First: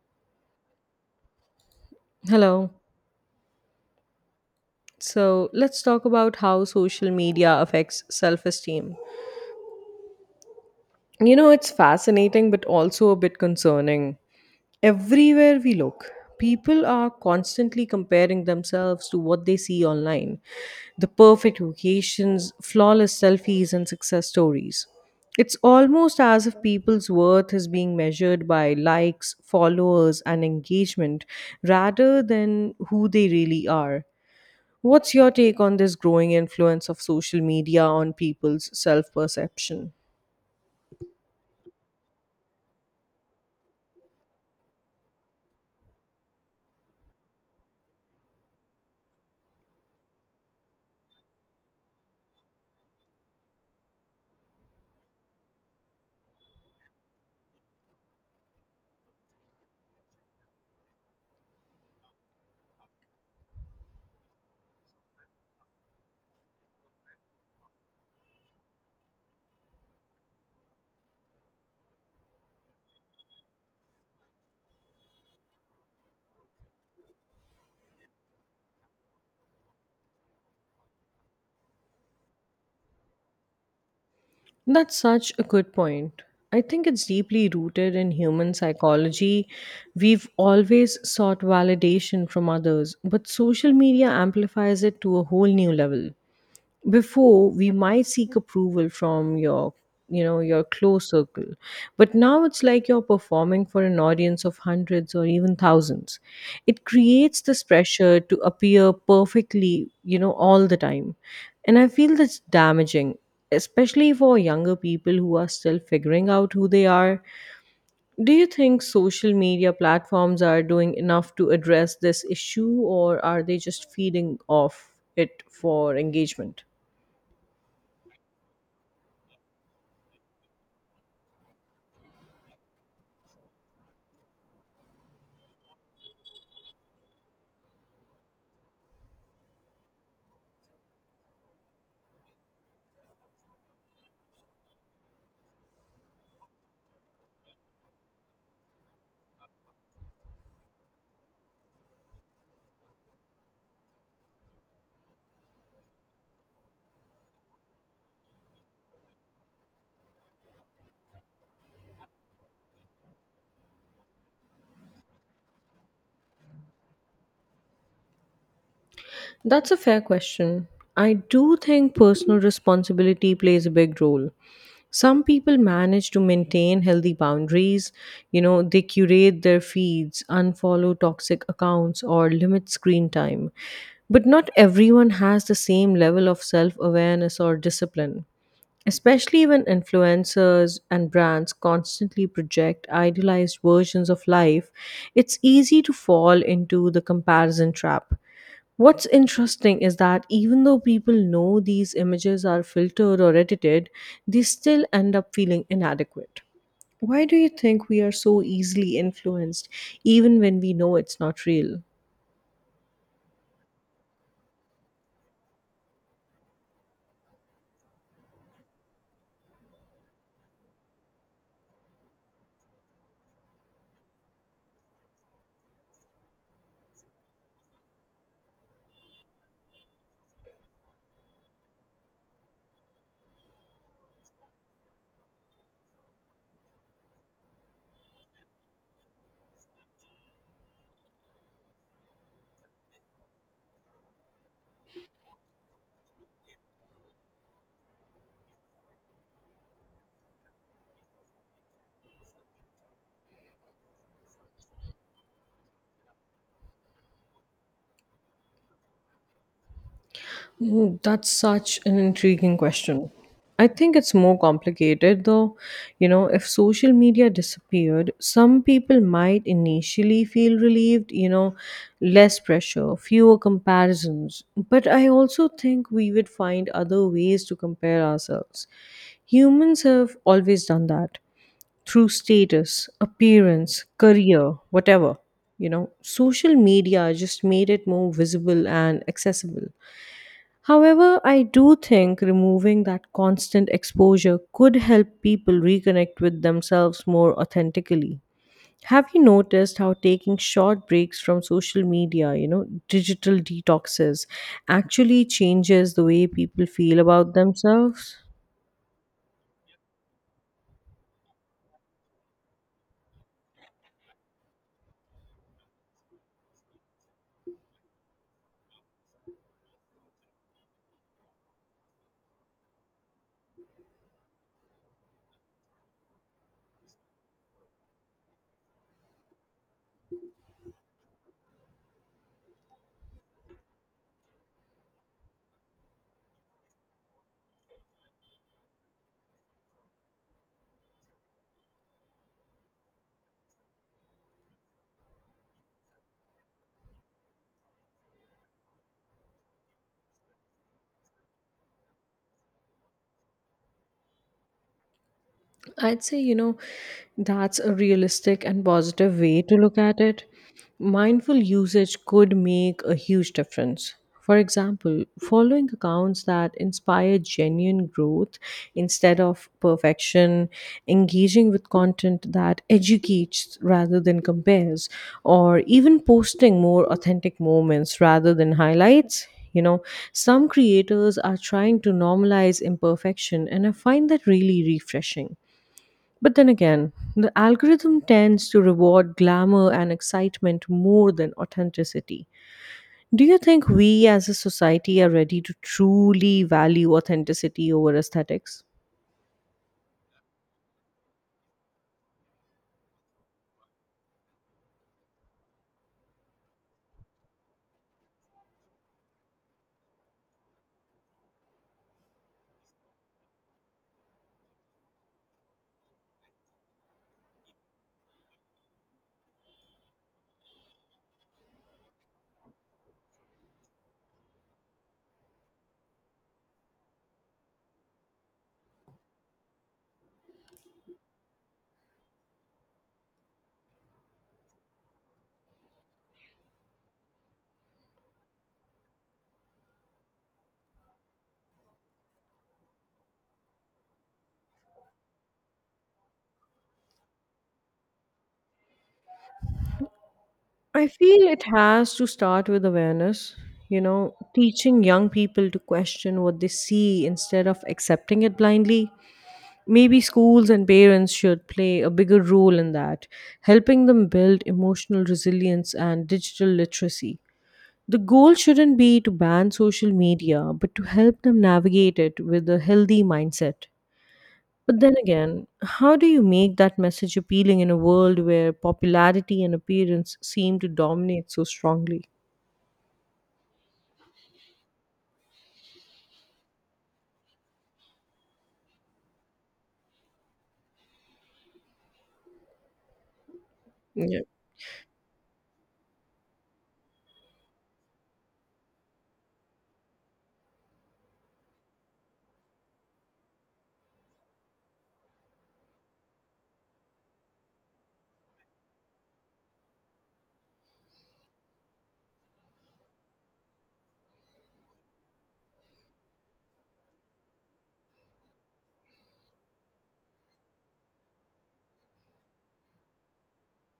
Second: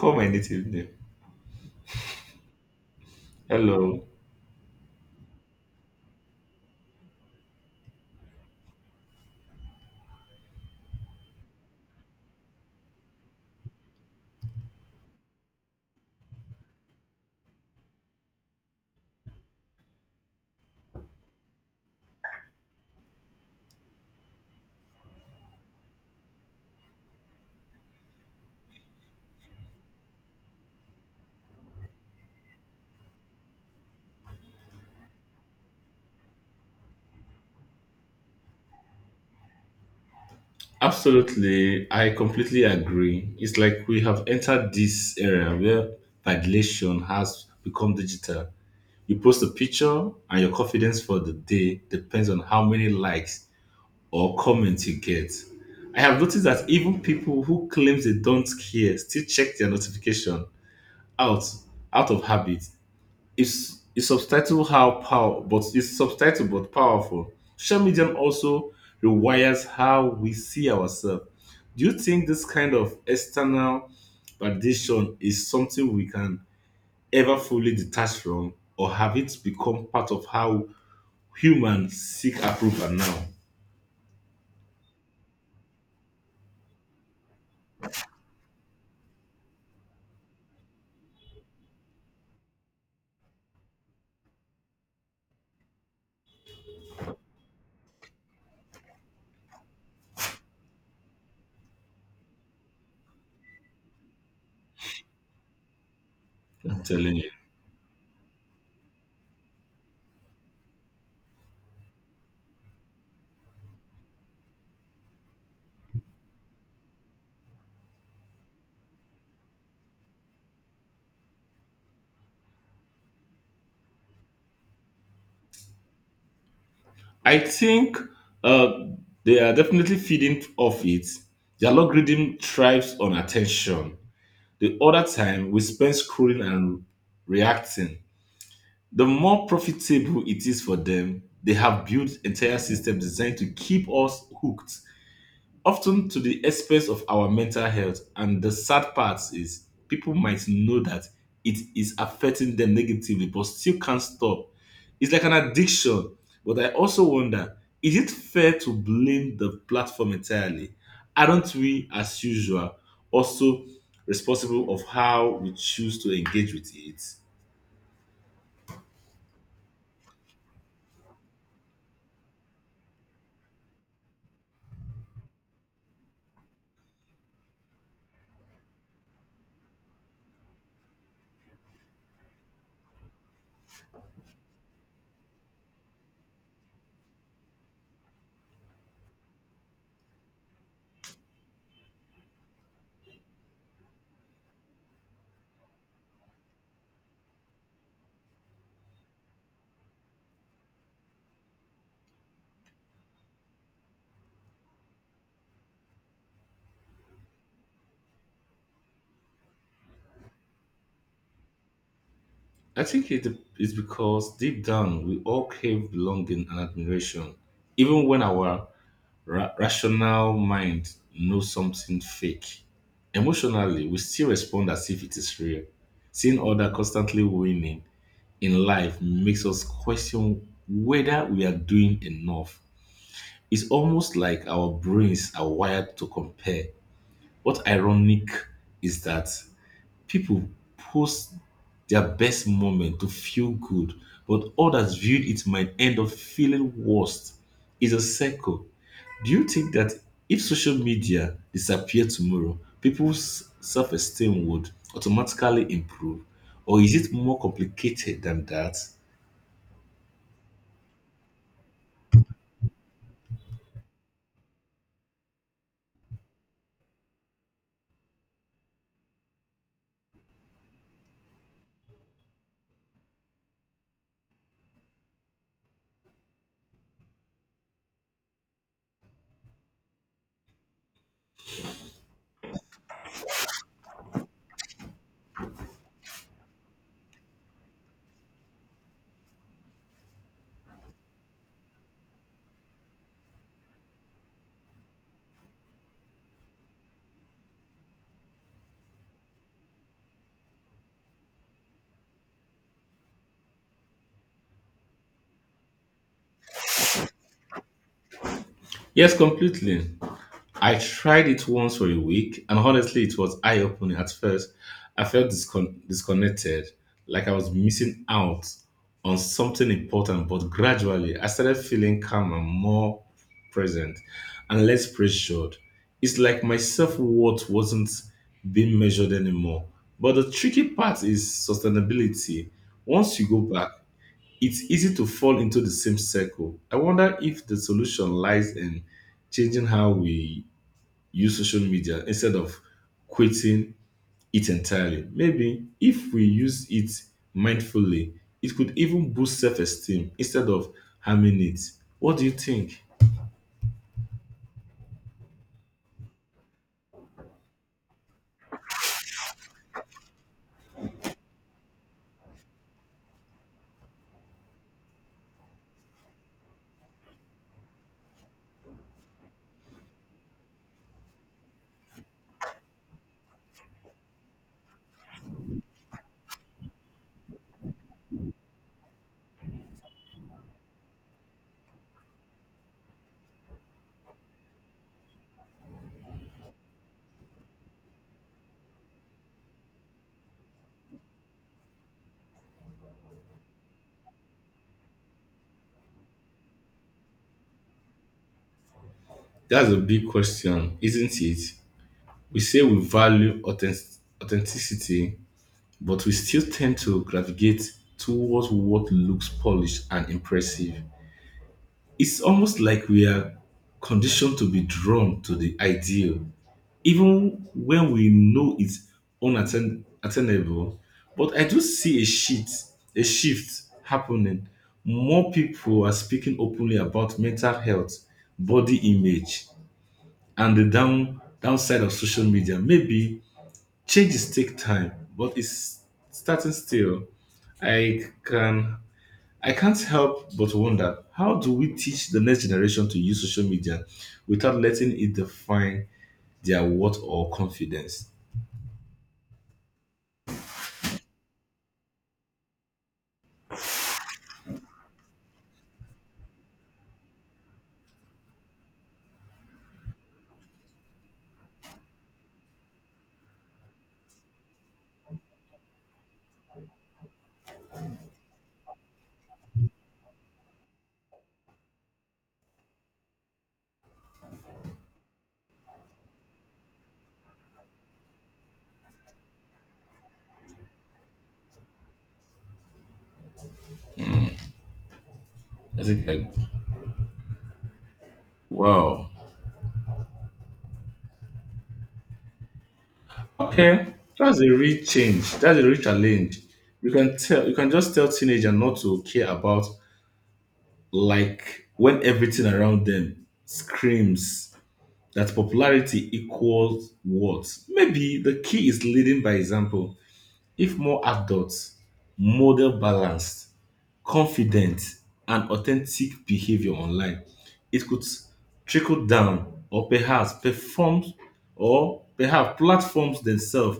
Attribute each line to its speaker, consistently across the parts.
Speaker 1: Call my native name.
Speaker 2: Hello.
Speaker 1: Hello.
Speaker 2: So let's talk about how social media affects self esteem. You know, it's fascinating but also a bit concerning. Everywhere we look, people are constantly comparing themselves to what they see online, the perfect vacations, flawless selfies, and success stories. It's almost as if people's worth is being measured by likes, followers, and engagement rather than who they really are. What's your take on this growing influence of social media on people's self perception?
Speaker 1: Absolutely, I completely agree. It's like we have entered this era where validation has become digital. You post a picture, and your confidence for the day depends on how many likes or comments you get. I have noticed that even people who claim they don't care still check their notification out out of habit. It's subtitle how power, but it's subtitle but powerful. Social media also rewires how we see ourselves. Do you think this kind of external validation is something we can ever fully detach from, or have it become part of how humans seek approval now?
Speaker 2: That's such a good point. I think it's deeply rooted in human psychology. We've always sought validation from others, but social media amplifies it to a whole new level. Before we might seek approval from your you know your close circle, but now it's like you're performing for an audience of hundreds or even thousands.
Speaker 1: I'm
Speaker 2: It
Speaker 1: telling you.
Speaker 2: creates this pressure to appear perfectly, all the time. And I feel that's damaging, especially for younger people who are still figuring out who they are. Do you think social media platforms are doing enough to address this issue, or are they just feeding off it for engagement?
Speaker 1: I think uh, they are definitely feeding off it. The algorithm thrives on attention. The other time we spend scrolling and reacting. The more profitable it is for them, they have built entire systems designed to keep us hooked often to the expense of our mental health. And the sad part is people might know that it is affecting them negatively, but still can't stop. It's like an addiction. But I also wonder, is it fair to blame the platform entirely? Aren't we, as usual, also responsible of how we choose to engage with it?
Speaker 2: That's a fair question. I do think personal responsibility plays a big role. Some people manage to maintain healthy boundaries, you know, they curate their feeds, unfollow toxic accounts, or limit screen time. But not everyone has the same level of self awareness or discipline, especially when influencers and brands constantly project idealized versions of life. It's easy to fall into the comparison trap. What's interesting is that even though people know these images are filtered or edited, they still end up feeling inadequate. Why do you think we are so easily influenced, even when we know it's not real?
Speaker 1: I think it is because deep down we all crave belonging and admiration, even when our rational mind knows something fake. Emotionally, we still respond as if it is real. Seeing other constantly winning in life makes us question whether we are doing enough. It's almost like our brains are wired to compare. What ironic is that people post their best moment to feel good, but others viewed it might end up feeling worse. It's a circle. Do you think that if social media disappeared tomorrow, people's self esteem would automatically improve? Or is it more complicated than that?
Speaker 2: Mm, that's such an intriguing question. I think it's more complicated though. You know, if social media disappeared, some people might initially feel relieved, you know, less pressure, fewer comparisons. But I also think we would find other ways to compare ourselves. Humans have always done that through status, appearance, career, whatever. You know, social media just made it more visible and accessible. However, I do think removing that constant exposure could help people reconnect with themselves more authentically. Have you noticed how taking short breaks from social media, you know, digital detoxes, actually changes the way people feel about themselves?
Speaker 1: Yes, completely. I tried it once for a week, and honestly, it was eye opening at first. I felt disconnected, like I was missing out on something important, but gradually, I started feeling calmer, more present, and less pressured. It's like my self worth wasn't being measured anymore. But the tricky part is sustainability. Once you go back, it's easy to fall into the same circle. I wonder if the solution lies in changing how we use social media instead of quitting it entirely. Maybe if we use it mindfully, it could even boost self esteem instead of harming it. What do you think?
Speaker 2: I'd say, you know, that's a realistic and positive way to look at it. Mindful usage could make a huge difference. For example, following accounts that inspire genuine growth instead of perfection, engaging with content that educates rather than compares, or even posting more authentic moments rather than highlights. You know, some creators are trying to normalize imperfection, and I find that really refreshing. But then again, the algorithm tends to reward glamour and excitement more than authenticity. Do you think we as a society are ready to truly value authenticity over aesthetics?
Speaker 1: That's a big question, isn't it? We say we value authenticity, but we still tend to gravitate towards what looks polished and impressive. It's almost like we are conditioned to be drawn to the ideal, even when we know it's unattainable. But I do see a shift happening. More people are speaking openly about mental health, body image, and the downside of social media. Maybe changes take time, but it's starting still. I can I can't help but wonder, how do we teach the next generation to use social media without letting it define their worth or confidence?
Speaker 2: I feel it has to start with awareness, you know, teaching young people to question what they see instead of accepting it blindly. Maybe schools and parents should play a bigger role in that, helping them build emotional resilience and digital literacy. The goal shouldn't be to ban social media, but to help them navigate it with a healthy mindset. But then again, how do you make that message appealing in a world where popularity and appearance seem to dominate so strongly?
Speaker 1: Is it like, wow, okay,
Speaker 2: Yeah.
Speaker 1: that's a real change. That's a real challenge. You can tell, you can just tell teenager not to care about like when everything around them screams that popularity equals worth. Maybe the key is leading by example. If more adults model balance, confident and authentic behavior online. It could trickle down, or perhaps platforms themselves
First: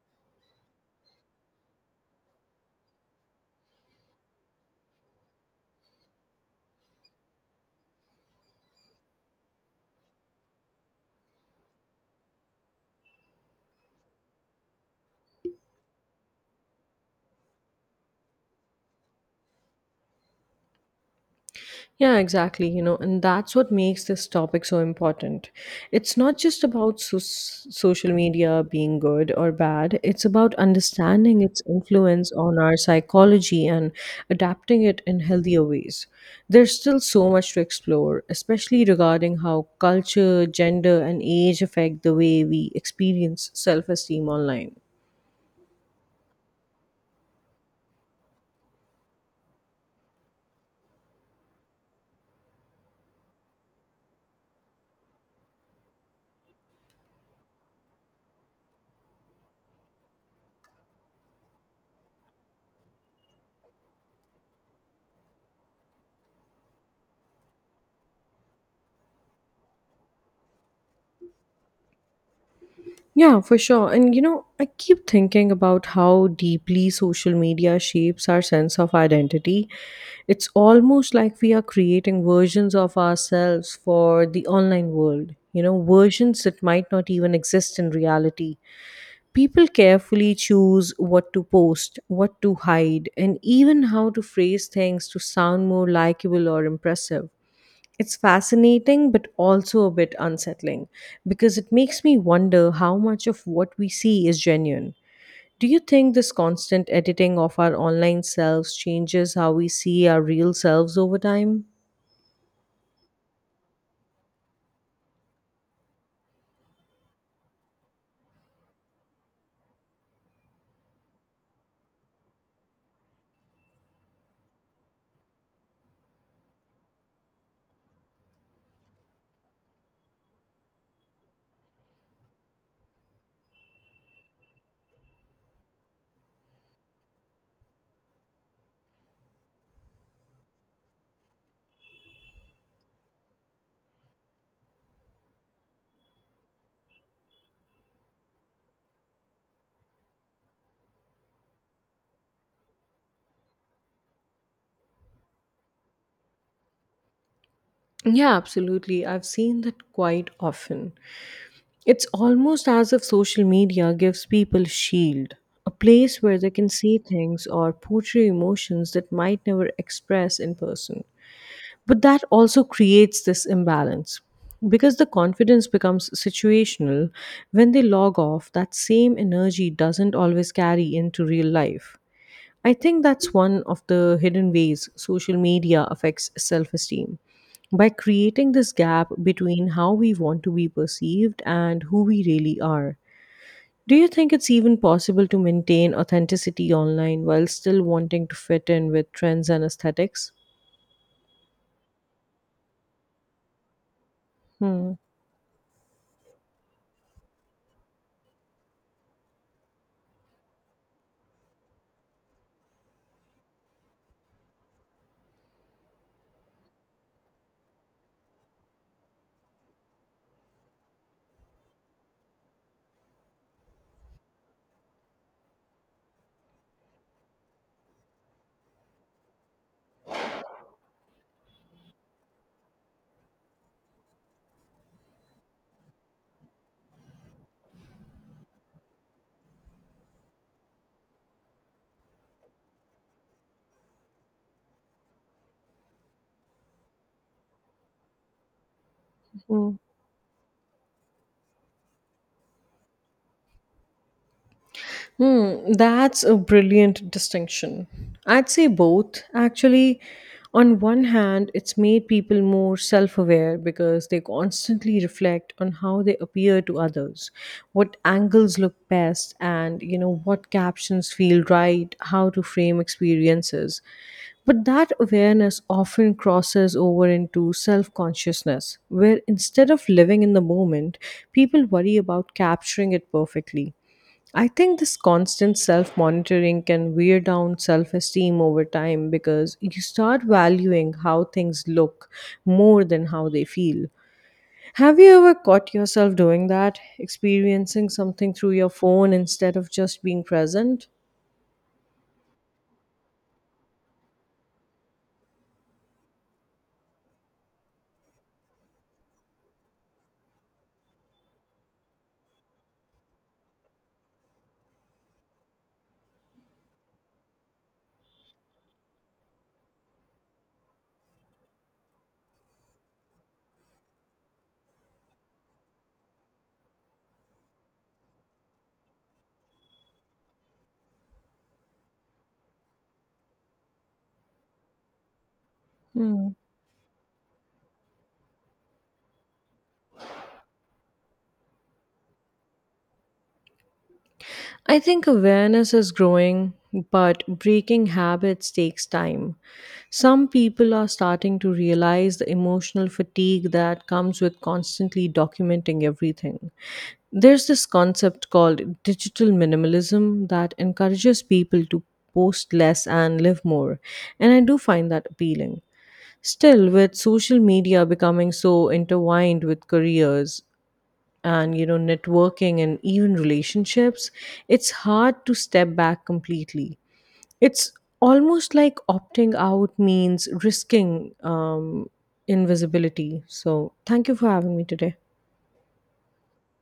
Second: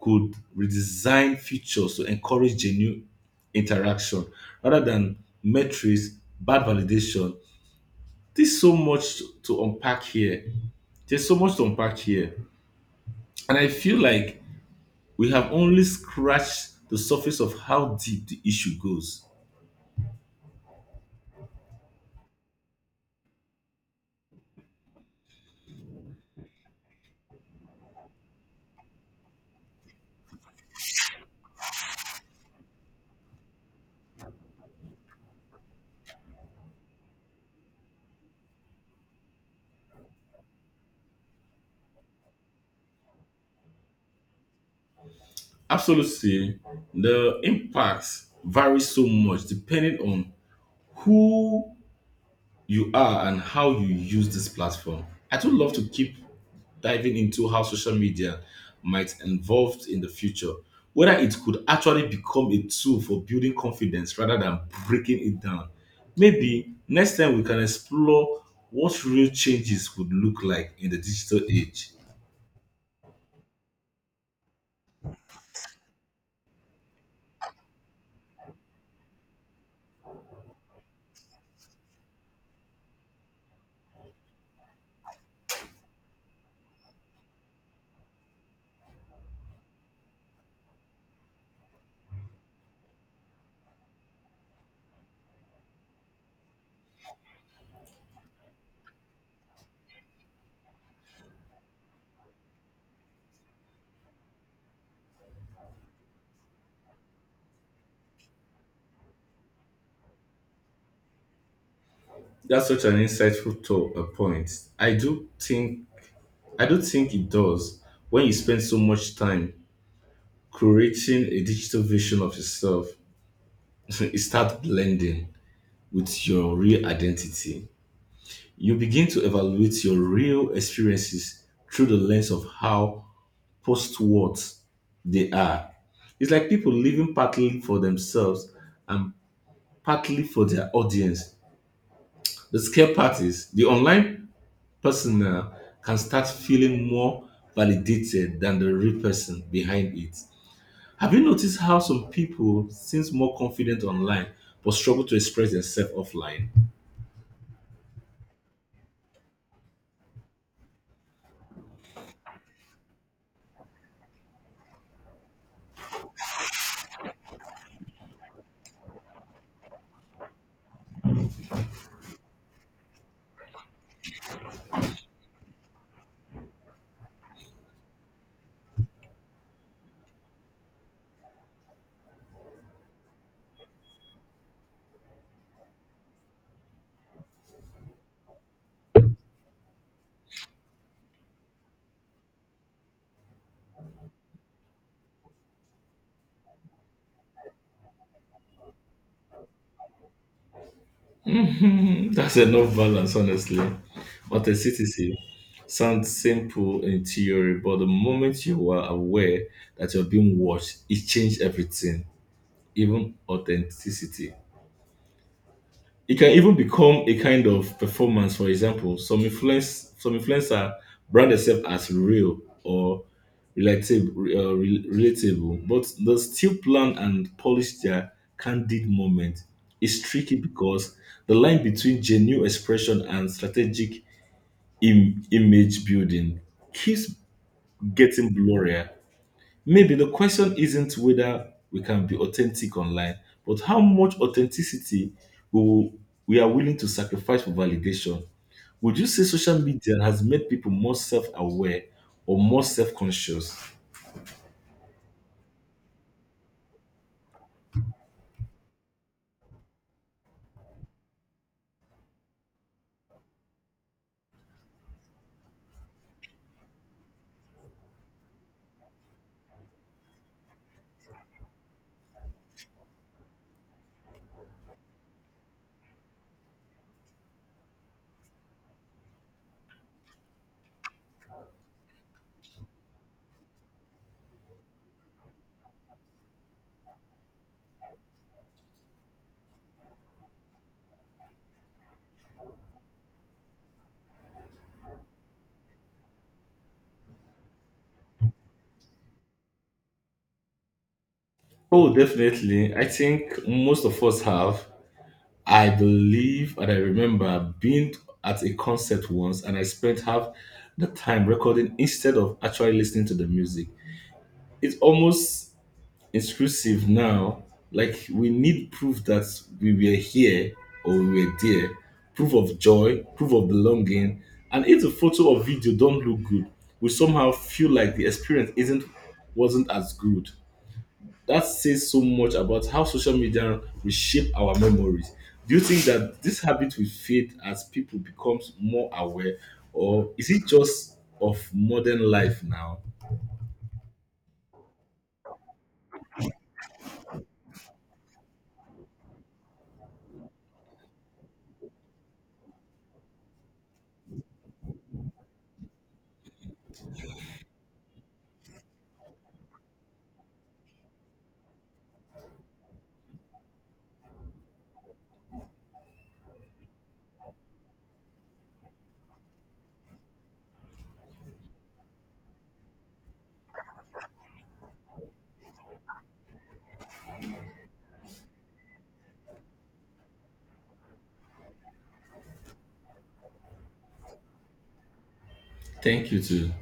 Speaker 1: could redesign features to encourage genuine interaction rather than metrics, bad validation. There's so much to unpack here. There's so much to unpack here. And I feel like we have only scratched the surface of how deep the issue goes.
Speaker 2: Yeah, exactly. You know, and that's what makes this topic so important. It's not just about social media being good or bad, it's about understanding its influence on our psychology and adapting it in healthier ways. There's still so much to explore, especially regarding how culture, gender, and age affect the way we experience self esteem online.
Speaker 1: Absolutely. The impacts vary so much depending on who you are and how you use this platform. I do love to keep diving into how social media might evolve in the future, whether it could actually become a tool for building confidence rather than breaking it down. Maybe next time we can explore what real changes would look like in the digital age.
Speaker 2: Yeah, for sure. And you know, I keep thinking about how deeply social media shapes our sense of identity. It's almost like we are creating versions of ourselves for the online world, you know, versions that might not even exist in reality. People carefully choose what to post, what to hide, and even how to phrase things to sound more likable or impressive. It's fascinating, but also a bit unsettling because it makes me wonder how much of what we see is genuine. Do you think this constant editing of our online selves changes how we see our real selves over time?
Speaker 1: That's such an insightful point. I do think I don't think it does. When you spend so much time creating a digital version of yourself, it starts blending with your real identity. You begin to evaluate your real experiences through the lens of how post what they are. It's like people living partly for themselves and partly for their audience. The scare part is the online persona can start feeling more validated than the real person behind it. Have you noticed how some people seem more confident online but struggle to express themselves offline?
Speaker 2: Yeah, absolutely. I've seen that quite often. It's almost as if social media gives people a shield, a place where they can say things or portray emotions that might never express in person. But that also creates this imbalance because the confidence becomes situational. When they log off, that same energy doesn't always carry into real life. I think that's one of the hidden ways social media affects self esteem, by creating this gap between how we want to be perceived and who we really are. Do you think it's even possible to maintain authenticity online while still wanting to fit in with trends and aesthetics?
Speaker 1: Mhm. That's enough balance, honestly.
Speaker 2: Hmm.
Speaker 1: Authenticity sounds simple in theory, but the moment you are aware that you're being watched, it changes everything, even authenticity. It can even become a kind of performance. For example, some influencer brand themselves as real or relatable, relatable, but they still plan and polish their candid moment. It's tricky because the line between genuine expression and strategic image building keeps getting blurrier. Maybe the question isn't whether we can be authentic online, but how much authenticity we, will- we are willing to sacrifice for validation. Would you say social
Speaker 2: Hmm.
Speaker 1: media has made people more self aware or more self conscious?
Speaker 2: Hmm, that's a brilliant distinction. I'd say both. Actually, on one hand, it's made people more self aware because they constantly reflect on how they appear to others, what angles look best, and you know, what captions feel right, how to frame experiences. But that awareness often crosses over into self consciousness, where instead of living in the moment, people worry about capturing it perfectly. I think this constant self monitoring can wear down self esteem over time because you start valuing how things look more than how they feel. Have you ever caught yourself doing that, experiencing something through your phone instead of just being present?
Speaker 1: Oh, definitely. I think most of us have. I believe and I remember being at a concert once and I spent half the time recording instead of actually listening to the music. It almost exclusive now. Like we need proof that we were here or we were there, proof of joy, proof of belonging. And if the photo or video don't look good, we somehow feel like the experience isn't wasn't as good. That says so much about how social media reshape our memories. Do you think that
Speaker 2: Hmm.
Speaker 1: this habit will fade as people becomes more aware, or is it just of modern life now?
Speaker 2: I think awareness is growing, but breaking habits takes time. Some people are starting to realize the emotional fatigue that comes with constantly documenting everything. There's this concept called digital minimalism that encourages people to post less and live more, and I do find that appealing. Still, with social media becoming so intertwined with careers and you know networking and even relationships, it's hard to step back completely. It's almost like opting out means risking invisibility. So, thank you for having me today.
Speaker 1: Thank you to